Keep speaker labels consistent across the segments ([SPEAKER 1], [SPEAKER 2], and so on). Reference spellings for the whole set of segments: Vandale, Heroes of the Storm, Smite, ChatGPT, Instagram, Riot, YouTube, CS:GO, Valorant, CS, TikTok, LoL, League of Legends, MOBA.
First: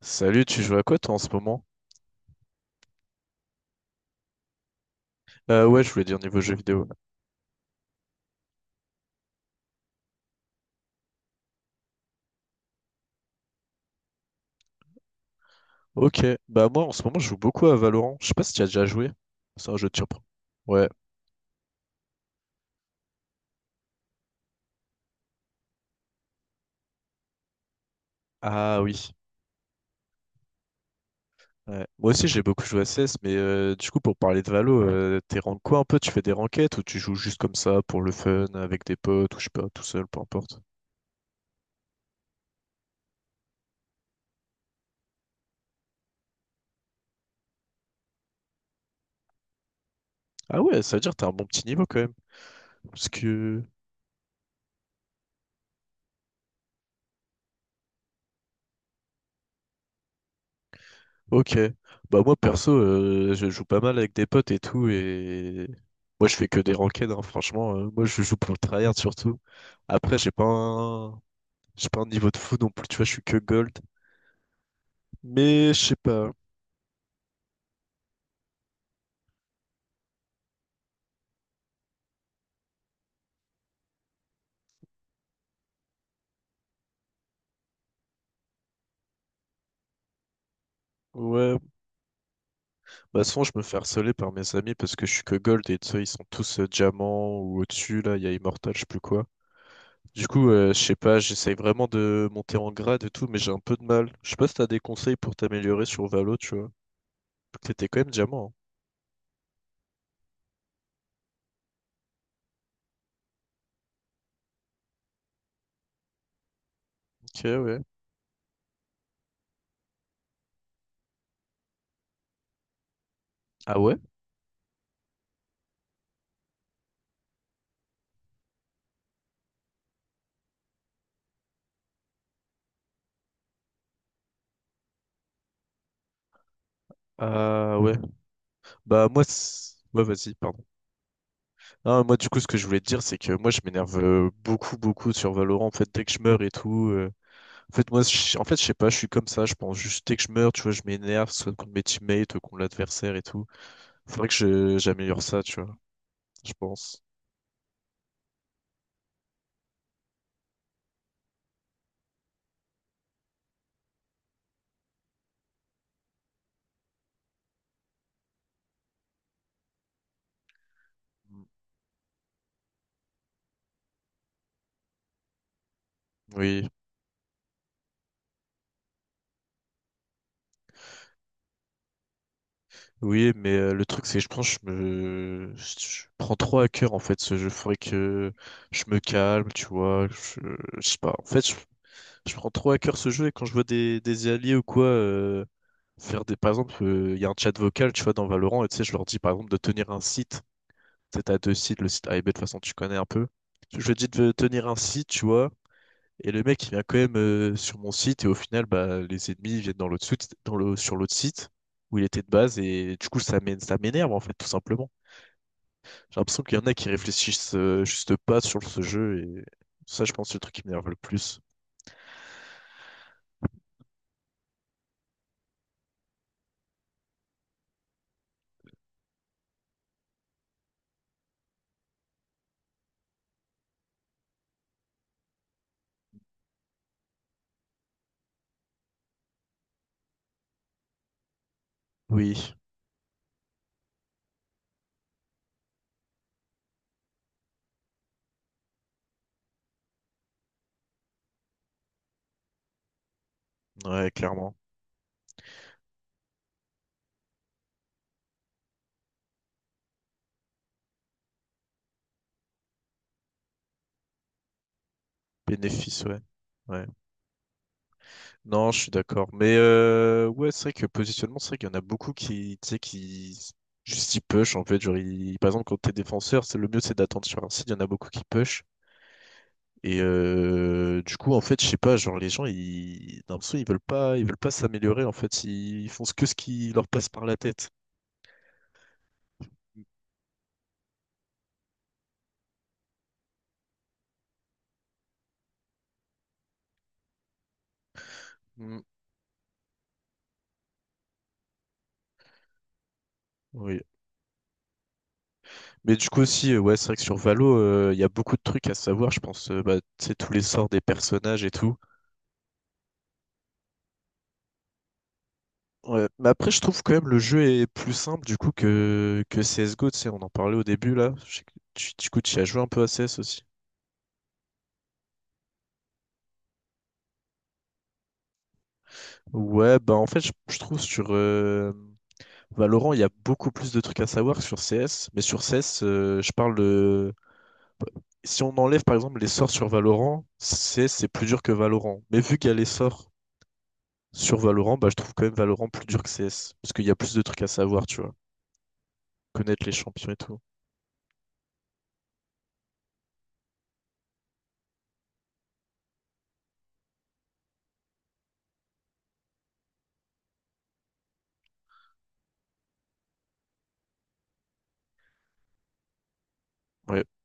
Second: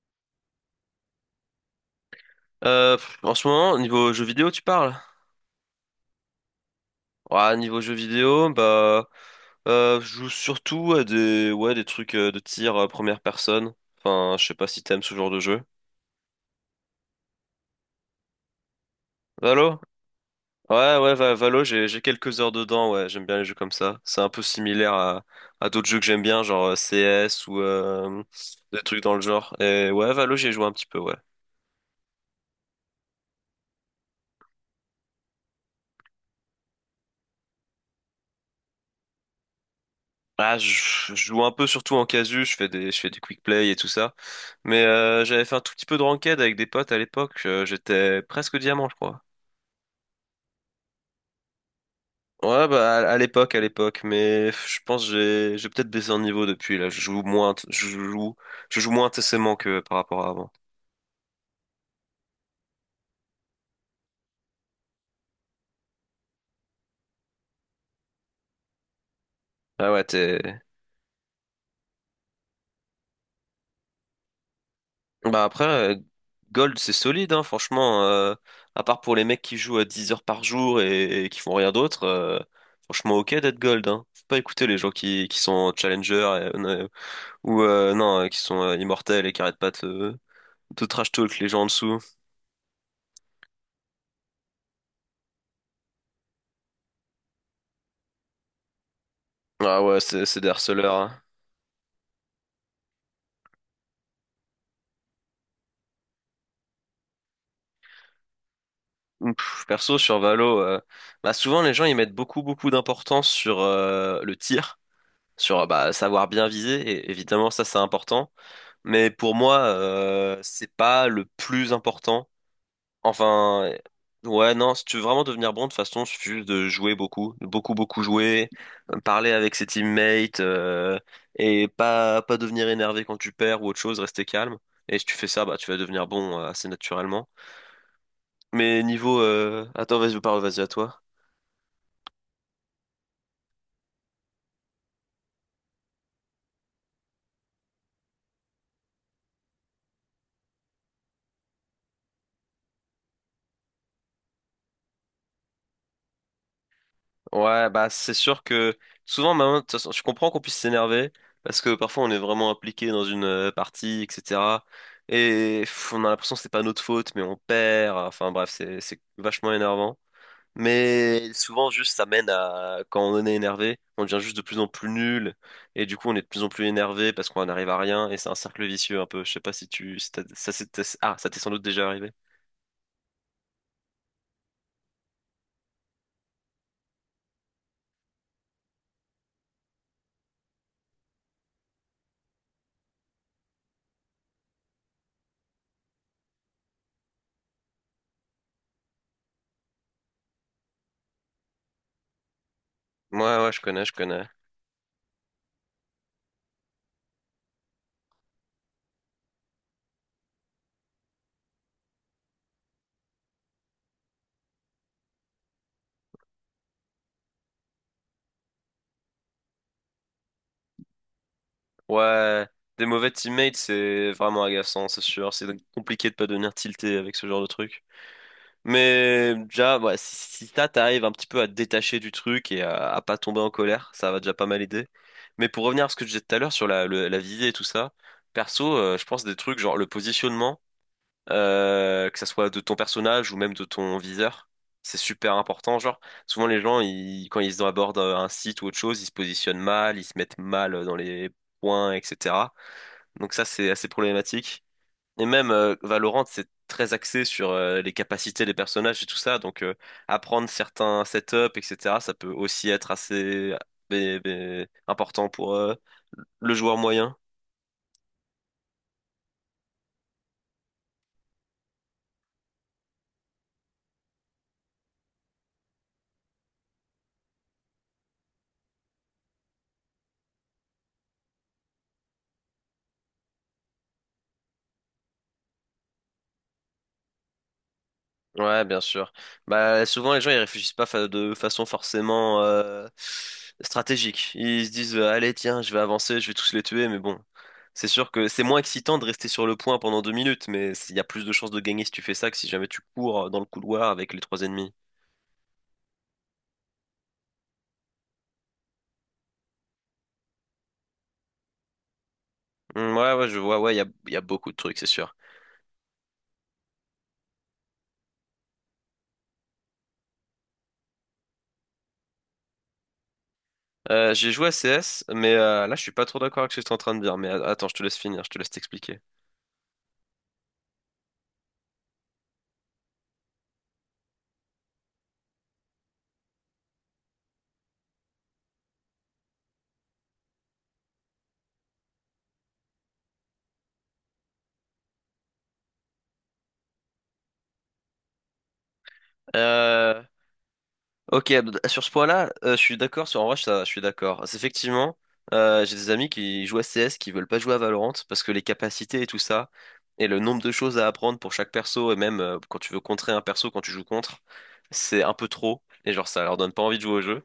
[SPEAKER 1] Salut, tu joues à quoi toi en ce moment?
[SPEAKER 2] En ce moment, niveau jeux vidéo, tu parles?
[SPEAKER 1] Ouais, je voulais dire niveau jeu vidéo.
[SPEAKER 2] Ouais, niveau jeux vidéo, bah, je joue surtout à des, ouais, des trucs de tir première personne. Enfin, je sais pas si t'aimes ce genre de jeu.
[SPEAKER 1] Ok, bah moi en ce moment je joue beaucoup à Valorant. Je sais pas si tu as déjà joué. C'est un
[SPEAKER 2] Valo?
[SPEAKER 1] jeu de surprise. Ouais.
[SPEAKER 2] Ouais, ouais, Valo, j'ai quelques heures dedans, ouais, j'aime bien les jeux comme ça. C'est un peu similaire à d'autres jeux que j'aime bien, genre CS ou des
[SPEAKER 1] Ah
[SPEAKER 2] trucs
[SPEAKER 1] oui.
[SPEAKER 2] dans le genre. Et ouais, Valo, j'ai joué un petit peu, ouais.
[SPEAKER 1] Ouais. Moi aussi j'ai beaucoup joué à CS, mais du coup pour parler de Valo, t'es rank quoi un peu? Tu fais des ranked ou tu joues juste comme ça pour le fun, avec des potes ou je sais pas, tout seul, peu
[SPEAKER 2] Ah,
[SPEAKER 1] importe.
[SPEAKER 2] je joue un peu surtout en casu, je fais des quick play et tout ça. Mais j'avais fait un tout petit peu de ranked avec des potes à l'époque. J'étais presque diamant, je crois.
[SPEAKER 1] Ah ouais, ça veut dire que t'as un bon petit niveau quand même.
[SPEAKER 2] Ouais, bah
[SPEAKER 1] Parce
[SPEAKER 2] à l'époque, à
[SPEAKER 1] que
[SPEAKER 2] l'époque. Mais je pense que j'ai peut-être baissé en niveau depuis. Là, je joue moins, je joue moins intensément que par rapport à avant.
[SPEAKER 1] ok. Bah moi perso, je joue pas mal avec des potes et tout et moi je fais que des ranked hein, franchement. Moi je joue pour le tryhard surtout.
[SPEAKER 2] Ah ouais,
[SPEAKER 1] Après
[SPEAKER 2] t'es.
[SPEAKER 1] j'ai pas un niveau de fou non plus, tu vois, je suis que gold.
[SPEAKER 2] Bah après,
[SPEAKER 1] Mais je
[SPEAKER 2] euh,
[SPEAKER 1] sais pas.
[SPEAKER 2] Gold c'est solide, hein, franchement. À part pour les mecs qui jouent à 10 heures par jour et qui font rien d'autre, franchement ok d'être Gold. Hein. Faut pas écouter les gens qui sont Challenger ou non, qui sont immortels et qui arrêtent pas de trash talk, les
[SPEAKER 1] Ouais.
[SPEAKER 2] gens en dessous.
[SPEAKER 1] Bah souvent je me fais harceler par mes amis parce que je suis que gold et tu sais, ils sont tous diamants ou au-dessus là, il y a immortal, je sais plus quoi.
[SPEAKER 2] Ah ouais, c'est
[SPEAKER 1] Du
[SPEAKER 2] c'est des
[SPEAKER 1] coup, je
[SPEAKER 2] harceleurs,
[SPEAKER 1] sais pas,
[SPEAKER 2] hein.
[SPEAKER 1] j'essaye vraiment de monter en grade et tout, mais j'ai un peu de mal. Je sais pas si t'as des conseils pour t'améliorer sur Valo, tu vois. T'étais quand même diamant.
[SPEAKER 2] Perso, sur Valo, bah souvent les gens ils mettent beaucoup beaucoup d'importance sur le tir, sur bah, savoir bien viser, et
[SPEAKER 1] Hein.
[SPEAKER 2] évidemment
[SPEAKER 1] Ok,
[SPEAKER 2] ça c'est
[SPEAKER 1] ouais.
[SPEAKER 2] important, mais pour moi c'est pas le plus important. Enfin,
[SPEAKER 1] Ah ouais?
[SPEAKER 2] ouais, non, si tu veux vraiment devenir bon, de toute façon, il suffit juste de jouer beaucoup, beaucoup, beaucoup jouer, parler avec ses teammates, et pas devenir énervé quand tu perds ou autre chose, rester calme. Et si tu fais ça, bah, tu vas devenir bon assez naturellement.
[SPEAKER 1] Ah ouais,
[SPEAKER 2] Mais
[SPEAKER 1] bah
[SPEAKER 2] niveau,
[SPEAKER 1] moi,
[SPEAKER 2] attends,
[SPEAKER 1] ouais
[SPEAKER 2] vas-y,
[SPEAKER 1] vas-y,
[SPEAKER 2] parle, vas-y
[SPEAKER 1] pardon.
[SPEAKER 2] à toi.
[SPEAKER 1] Ah, moi du coup ce que je voulais te dire c'est que moi je m'énerve beaucoup beaucoup sur Valorant en fait dès que je meurs et tout. En fait moi, en fait je sais pas, je suis comme ça, je pense juste dès que je meurs, tu vois, je m'énerve soit contre mes teammates, contre l'adversaire et tout. Faudrait que j'améliore ça, tu vois, je pense.
[SPEAKER 2] Ouais, bah, c'est sûr que souvent, maintenant, de toute façon, je comprends qu'on puisse s'énerver, parce que parfois, on est vraiment impliqué dans une partie, etc. Et on a l'impression que c'est pas notre faute, mais on perd. Enfin, bref, c'est vachement énervant. Mais
[SPEAKER 1] Mm.
[SPEAKER 2] souvent, juste, ça mène à, quand on est énervé, on devient juste de plus en plus nul, et du coup, on est de plus en plus
[SPEAKER 1] Oui,
[SPEAKER 2] énervé parce qu'on n'arrive à rien, et c'est un cercle vicieux un peu. Je sais pas si t'as- ah, ça t'est sans doute déjà arrivé.
[SPEAKER 1] oui, mais le truc c'est que je pense je prends trop à cœur en fait ce jeu. Faudrait que je me calme, tu vois. Je sais pas. En fait, je prends trop à cœur ce jeu et quand je vois des alliés ou quoi faire des. Par exemple, il y a un chat vocal, tu vois, dans Valorant, et tu sais, je leur dis par exemple de tenir un site. Tu sais, t'as deux sites, le site A et B, de toute façon, tu connais un
[SPEAKER 2] Ouais,
[SPEAKER 1] peu.
[SPEAKER 2] ouais, je connais,
[SPEAKER 1] Je
[SPEAKER 2] je
[SPEAKER 1] lui dis
[SPEAKER 2] connais.
[SPEAKER 1] de tenir un site, tu vois, et le mec, il vient quand même sur mon site, et au final, bah, les ennemis viennent dans l'autre site, sur l'autre site où il était de base, et du coup, ça m'énerve, en fait, tout simplement. J'ai l'impression qu'il y en a qui réfléchissent juste pas sur ce jeu et ça, je pense, c'est le truc qui m'énerve le plus.
[SPEAKER 2] Ouais, des mauvais teammates, c'est vraiment agaçant, c'est sûr. C'est compliqué de pas devenir tilté avec ce genre de truc. Mais déjà, ouais, si t'arrives un petit peu à te détacher du truc et à pas tomber en colère, ça va déjà pas mal aider. Mais pour revenir à ce que je disais tout à l'heure sur la visée et tout ça, perso, je pense des trucs genre le positionnement, que ça soit
[SPEAKER 1] Oui,
[SPEAKER 2] de ton personnage ou même de ton viseur, c'est super important. Genre, souvent les gens, ils, quand ils abordent un site ou autre chose, ils se positionnent mal, ils se mettent mal dans les points, etc. Donc ça, c'est assez
[SPEAKER 1] ouais, clairement.
[SPEAKER 2] problématique. Et même Valorant, c'est très axé sur les capacités des personnages et tout ça. Donc apprendre certains setups, etc., ça peut aussi être assez important pour
[SPEAKER 1] Bénéfice, ouais.
[SPEAKER 2] le joueur
[SPEAKER 1] Ouais.
[SPEAKER 2] moyen.
[SPEAKER 1] Non, je suis d'accord. Mais ouais, c'est vrai que positionnement, c'est vrai qu'il y en a beaucoup qui, tu sais, juste ils push en fait. Genre, par exemple, quand t'es défenseur, c'est le mieux, c'est d'attendre sur un site. Il y en a beaucoup qui push. Et du coup, en fait, je sais pas, genre les gens, ils, d'un coup, ils veulent pas s'améliorer. En fait, ils font que ce qui leur passe par la tête.
[SPEAKER 2] Ouais, bien sûr. Bah souvent les gens ils réfléchissent pas de façon forcément stratégique. Ils se disent allez tiens, je vais avancer, je vais tous les tuer, mais bon. C'est sûr que c'est moins
[SPEAKER 1] Mm.
[SPEAKER 2] excitant de rester sur le point pendant 2 minutes, mais il y a plus de chances de gagner si tu fais ça que si jamais tu cours dans le
[SPEAKER 1] Oui.
[SPEAKER 2] couloir avec les trois ennemis.
[SPEAKER 1] Mais du coup aussi, ouais, c'est vrai que sur Valo, il y a beaucoup de trucs à savoir. Je pense, bah, tu sais, tous les sorts des personnages et tout.
[SPEAKER 2] Hmm, ouais, ouais, je vois, ouais, y a beaucoup de trucs, c'est sûr.
[SPEAKER 1] Ouais, mais après, je trouve quand même le jeu est plus simple du coup que CSGO, tu sais, on en parlait au début là. Je sais que du coup, tu y as joué un peu à CS aussi.
[SPEAKER 2] J'ai joué à CS, mais là, je suis pas trop d'accord avec ce que tu es en train de dire. Mais attends, je te laisse finir, je te laisse t'expliquer.
[SPEAKER 1] Ouais, bah en fait, je trouve sur Valorant, il y a beaucoup plus de trucs à savoir que sur CS. Mais sur CS, je parle de... Si on enlève par exemple les sorts sur Valorant, CS c'est plus dur que Valorant. Mais vu qu'il y a les sorts sur Valorant, bah je trouve quand même Valorant plus dur que CS. Parce qu'il y a plus de trucs à savoir, tu vois. Connaître les
[SPEAKER 2] Euh,
[SPEAKER 1] champions et tout.
[SPEAKER 2] Ok, sur ce point-là, je suis d'accord, sur en vrai, ça, je suis d'accord. C'est effectivement, j'ai des amis qui jouent à CS, qui veulent pas jouer à Valorant, parce que les capacités et tout ça, et le nombre de choses à apprendre pour chaque perso, et même quand tu veux contrer un perso, quand tu joues contre, c'est un peu trop, et genre ça leur donne pas envie de jouer au
[SPEAKER 1] Ouais,
[SPEAKER 2] jeu.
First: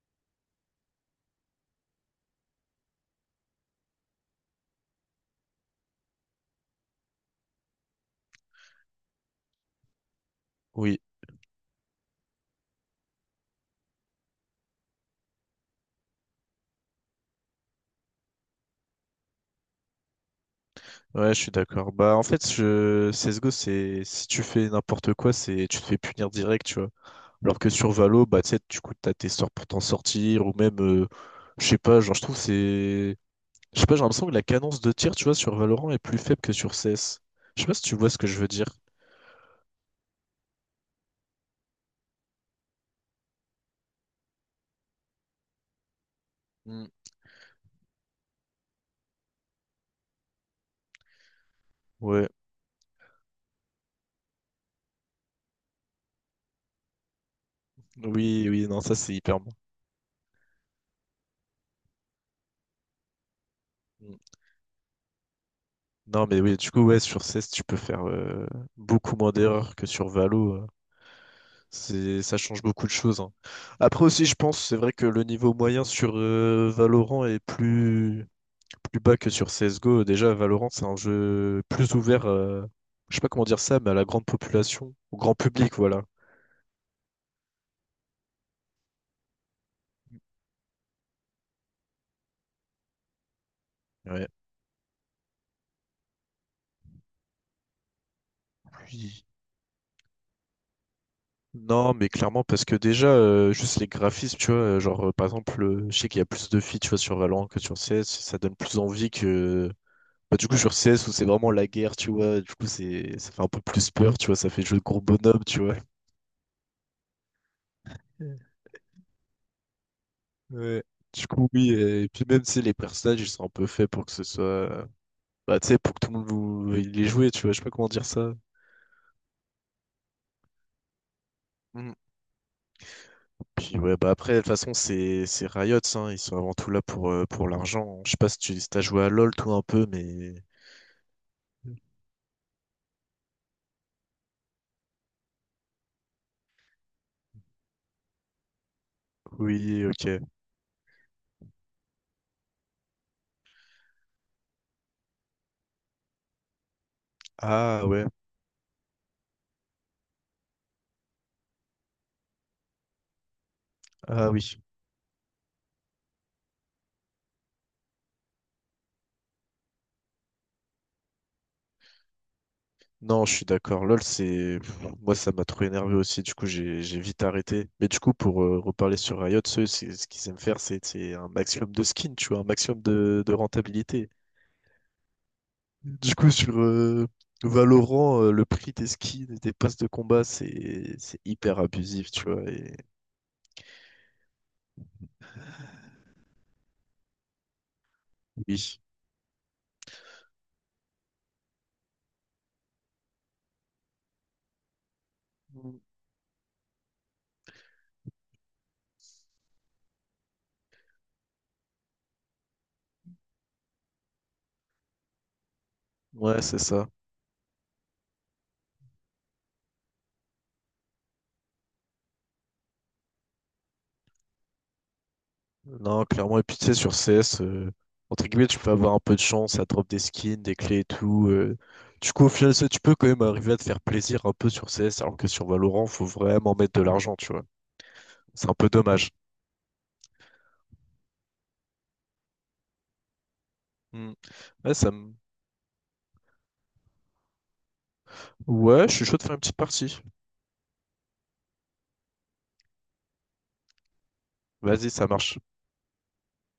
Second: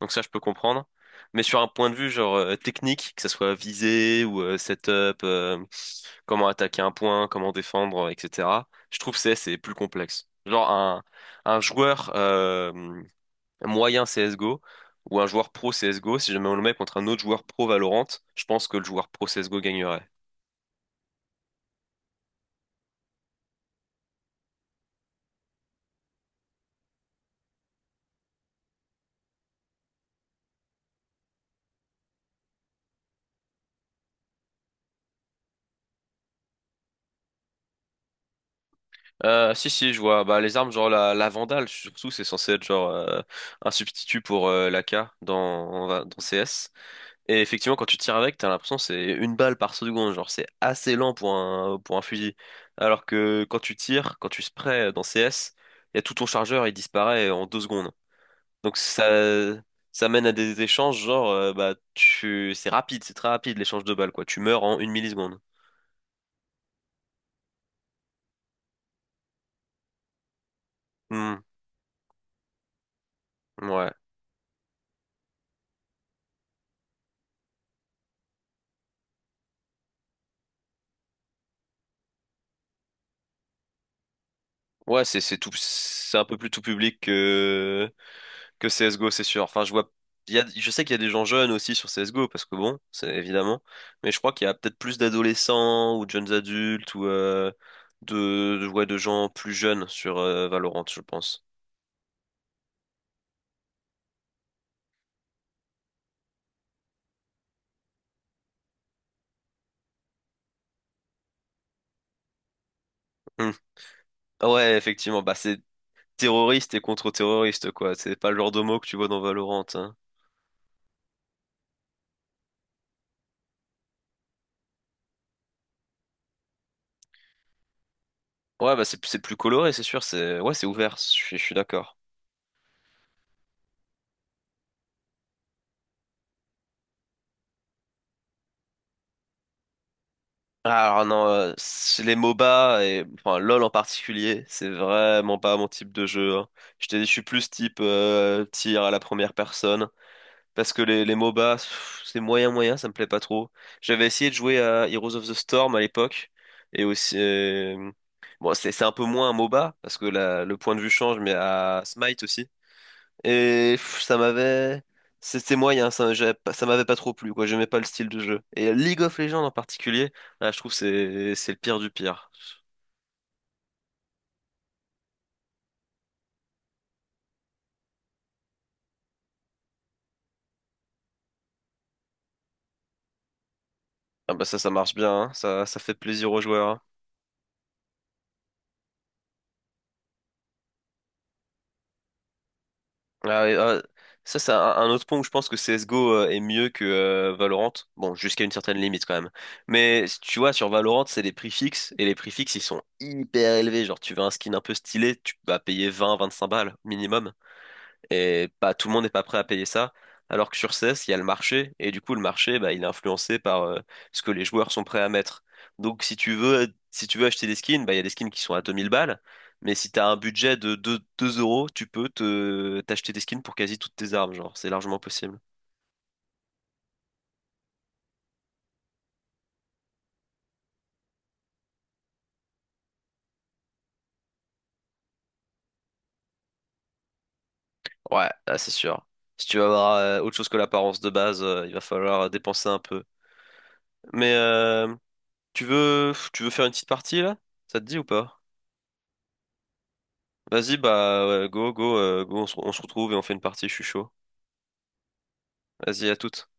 [SPEAKER 2] Donc ça, je peux comprendre. Mais sur un point de vue genre technique, que ça soit visée ou setup, comment attaquer un point, comment défendre, etc., je trouve CS est plus complexe. Genre
[SPEAKER 1] oui.
[SPEAKER 2] un joueur... moyen CSGO ou un joueur pro CSGO, si jamais on le met contre un autre joueur pro Valorant, je pense que le joueur pro CSGO gagnerait.
[SPEAKER 1] Ouais, je suis d'accord. Bah, en fait, je... CSGO, c'est si tu fais n'importe quoi, c'est tu te fais punir direct, tu vois. Alors que sur Valo, bah, tu sais, du coup, t'as tes sorts pour t'en sortir, ou même, je sais pas, genre, je trouve c'est. Je sais pas, j'ai l'impression que la cadence de tir, tu vois, sur Valorant est plus faible que sur CS. Je sais pas si tu vois ce que je veux dire.
[SPEAKER 2] Si je vois bah les armes genre la Vandale surtout c'est censé être genre un substitut pour l'AK dans CS
[SPEAKER 1] Hmm.
[SPEAKER 2] et effectivement quand tu tires avec t'as l'impression que c'est une balle par seconde genre c'est assez lent pour un
[SPEAKER 1] Ouais,
[SPEAKER 2] fusil alors que quand tu sprays dans CS il y a tout ton chargeur il disparaît en 2 secondes.
[SPEAKER 1] oui, oui,
[SPEAKER 2] Donc
[SPEAKER 1] non, ça,
[SPEAKER 2] ça,
[SPEAKER 1] c'est hyper bon.
[SPEAKER 2] ça mène à des échanges genre bah tu c'est rapide, c'est très rapide l'échange de balles
[SPEAKER 1] Mm.
[SPEAKER 2] quoi. Tu meurs en 1 milliseconde.
[SPEAKER 1] Non, mais oui, du coup, ouais, sur CS, tu peux faire beaucoup moins d'erreurs que sur Valo.
[SPEAKER 2] Hmm,
[SPEAKER 1] C'est, ça change beaucoup de choses. Hein.
[SPEAKER 2] ouais.
[SPEAKER 1] Après aussi, je pense, c'est vrai que le niveau moyen sur Valorant est plus bas que sur CSGO. Déjà, Valorant, c'est un jeu plus ouvert, je sais pas comment dire ça, mais à la grande population,
[SPEAKER 2] Ouais,
[SPEAKER 1] au grand public, voilà.
[SPEAKER 2] c'est un peu plus tout public que CS:GO, c'est sûr. Enfin, je vois je sais qu'il y a des gens jeunes aussi sur CS:GO parce que bon, c'est évidemment, mais je
[SPEAKER 1] Ouais.
[SPEAKER 2] crois qu'il y a peut-être plus d'adolescents ou de jeunes adultes ou de ouais, de
[SPEAKER 1] Oui.
[SPEAKER 2] gens plus jeunes sur Valorant, je pense.
[SPEAKER 1] Non, mais clairement, parce que déjà, juste les graphismes, tu vois, genre, par exemple, je sais qu'il y a plus de filles, tu vois, sur Valorant que sur CS, ça donne plus envie que... Bah, du coup, sur CS, où c'est vraiment la guerre, tu vois, du coup, c'est, ça fait un
[SPEAKER 2] Hmm.
[SPEAKER 1] peu plus peur, tu vois,
[SPEAKER 2] Ah
[SPEAKER 1] ça fait
[SPEAKER 2] ouais,
[SPEAKER 1] jeu de gros
[SPEAKER 2] effectivement, bah
[SPEAKER 1] bonhomme, tu
[SPEAKER 2] c'est
[SPEAKER 1] vois.
[SPEAKER 2] terroriste et contre-terroriste, quoi. C'est pas le genre de mot que tu vois dans Valorant, hein.
[SPEAKER 1] Ouais. Du coup, oui, et puis même, tu les personnages, ils sont un peu faits pour que ce soit... bah, tu sais, pour que tout le monde il les joue, tu vois, je sais pas comment dire ça.
[SPEAKER 2] Ouais, bah c'est plus coloré, c'est sûr. C'est ouvert. Je suis
[SPEAKER 1] Mm.
[SPEAKER 2] d'accord.
[SPEAKER 1] Puis ouais, bah après, de toute façon, c'est Riot, hein, ils sont avant tout là pour l'argent. Je sais pas si tu si t'as joué à LoL, toi, un peu, mais...
[SPEAKER 2] Ah, alors non, c'est les MOBA et enfin LoL en particulier, c'est vraiment pas mon type de jeu. Hein. Je t'ai dit, je suis plus type tir à la première
[SPEAKER 1] Oui,
[SPEAKER 2] personne
[SPEAKER 1] ok.
[SPEAKER 2] parce que les MOBA, c'est moyen moyen, ça me plaît pas trop. J'avais essayé de jouer à Heroes of the Storm à l'époque et aussi
[SPEAKER 1] Ah ouais,
[SPEAKER 2] bon, c'est un peu moins un MOBA parce que le point de vue change, mais à Smite aussi. Et ça
[SPEAKER 1] ah oui.
[SPEAKER 2] m'avait. C'était moyen, ça, j'avais pas- ça m'avait pas trop plu, quoi. J'aimais pas le style de jeu. Et League of Legends en particulier, là, je trouve que c'est le pire du pire.
[SPEAKER 1] Non, je suis d'accord. LOL, c'est... Moi, ça m'a trop énervé aussi. Du coup, j'ai vite arrêté. Mais du coup, pour reparler sur Riot, ce qu'ils aiment faire, c'est un maximum de skins, tu vois, un maximum de rentabilité.
[SPEAKER 2] Ah bah ça, ça marche bien, hein. Ça fait
[SPEAKER 1] Du coup,
[SPEAKER 2] plaisir aux
[SPEAKER 1] sur
[SPEAKER 2] joueurs, hein.
[SPEAKER 1] Valorant, le prix des skins et des passes de combat, c'est hyper abusif, tu vois. Et...
[SPEAKER 2] Ah, et, ah, ça, c'est un autre point où je pense que CSGO est mieux que Valorant. Bon, jusqu'à une certaine
[SPEAKER 1] Oui.
[SPEAKER 2] limite quand même. Mais tu vois, sur Valorant, c'est les prix fixes, et les prix fixes, ils sont hyper élevés. Genre, tu veux un skin un peu stylé, tu vas payer 20, 25 balles minimum. Et pas tout le monde n'est pas prêt à payer ça. Alors que sur CS, il y a le marché. Et du coup, le marché, bah, il est influencé par ce que les joueurs sont prêts à mettre. Donc, si tu
[SPEAKER 1] Ouais, c'est
[SPEAKER 2] veux,
[SPEAKER 1] ça.
[SPEAKER 2] si tu veux acheter des skins, bah, il y a des skins qui sont à 2 000 balles. Mais si tu as un budget de deux euros, tu peux t'acheter des skins pour quasi toutes tes armes. Genre, c'est largement possible.
[SPEAKER 1] Non, clairement. Et puis, tu sais, sur CS, entre guillemets, tu peux avoir un peu de chance, ça drop des skins, des clés et tout. Du coup, au final, ça, tu peux quand même arriver à te faire plaisir un peu sur CS, alors que sur Valorant, faut vraiment mettre de l'argent, tu vois.
[SPEAKER 2] Ouais,
[SPEAKER 1] C'est un
[SPEAKER 2] là,
[SPEAKER 1] peu
[SPEAKER 2] c'est sûr.
[SPEAKER 1] dommage.
[SPEAKER 2] Si tu veux avoir autre chose que l'apparence de base, il va falloir dépenser un peu.
[SPEAKER 1] Mm.
[SPEAKER 2] Mais
[SPEAKER 1] Ouais,
[SPEAKER 2] tu veux faire une petite partie là? Ça te dit ou pas?
[SPEAKER 1] ouais, je suis chaud de faire une petite partie.
[SPEAKER 2] Vas-y, bah, ouais, go, go, go, on se retrouve et on fait une partie, je suis chaud.
[SPEAKER 1] Vas-y, ça marche.
[SPEAKER 2] Vas-y, à toutes.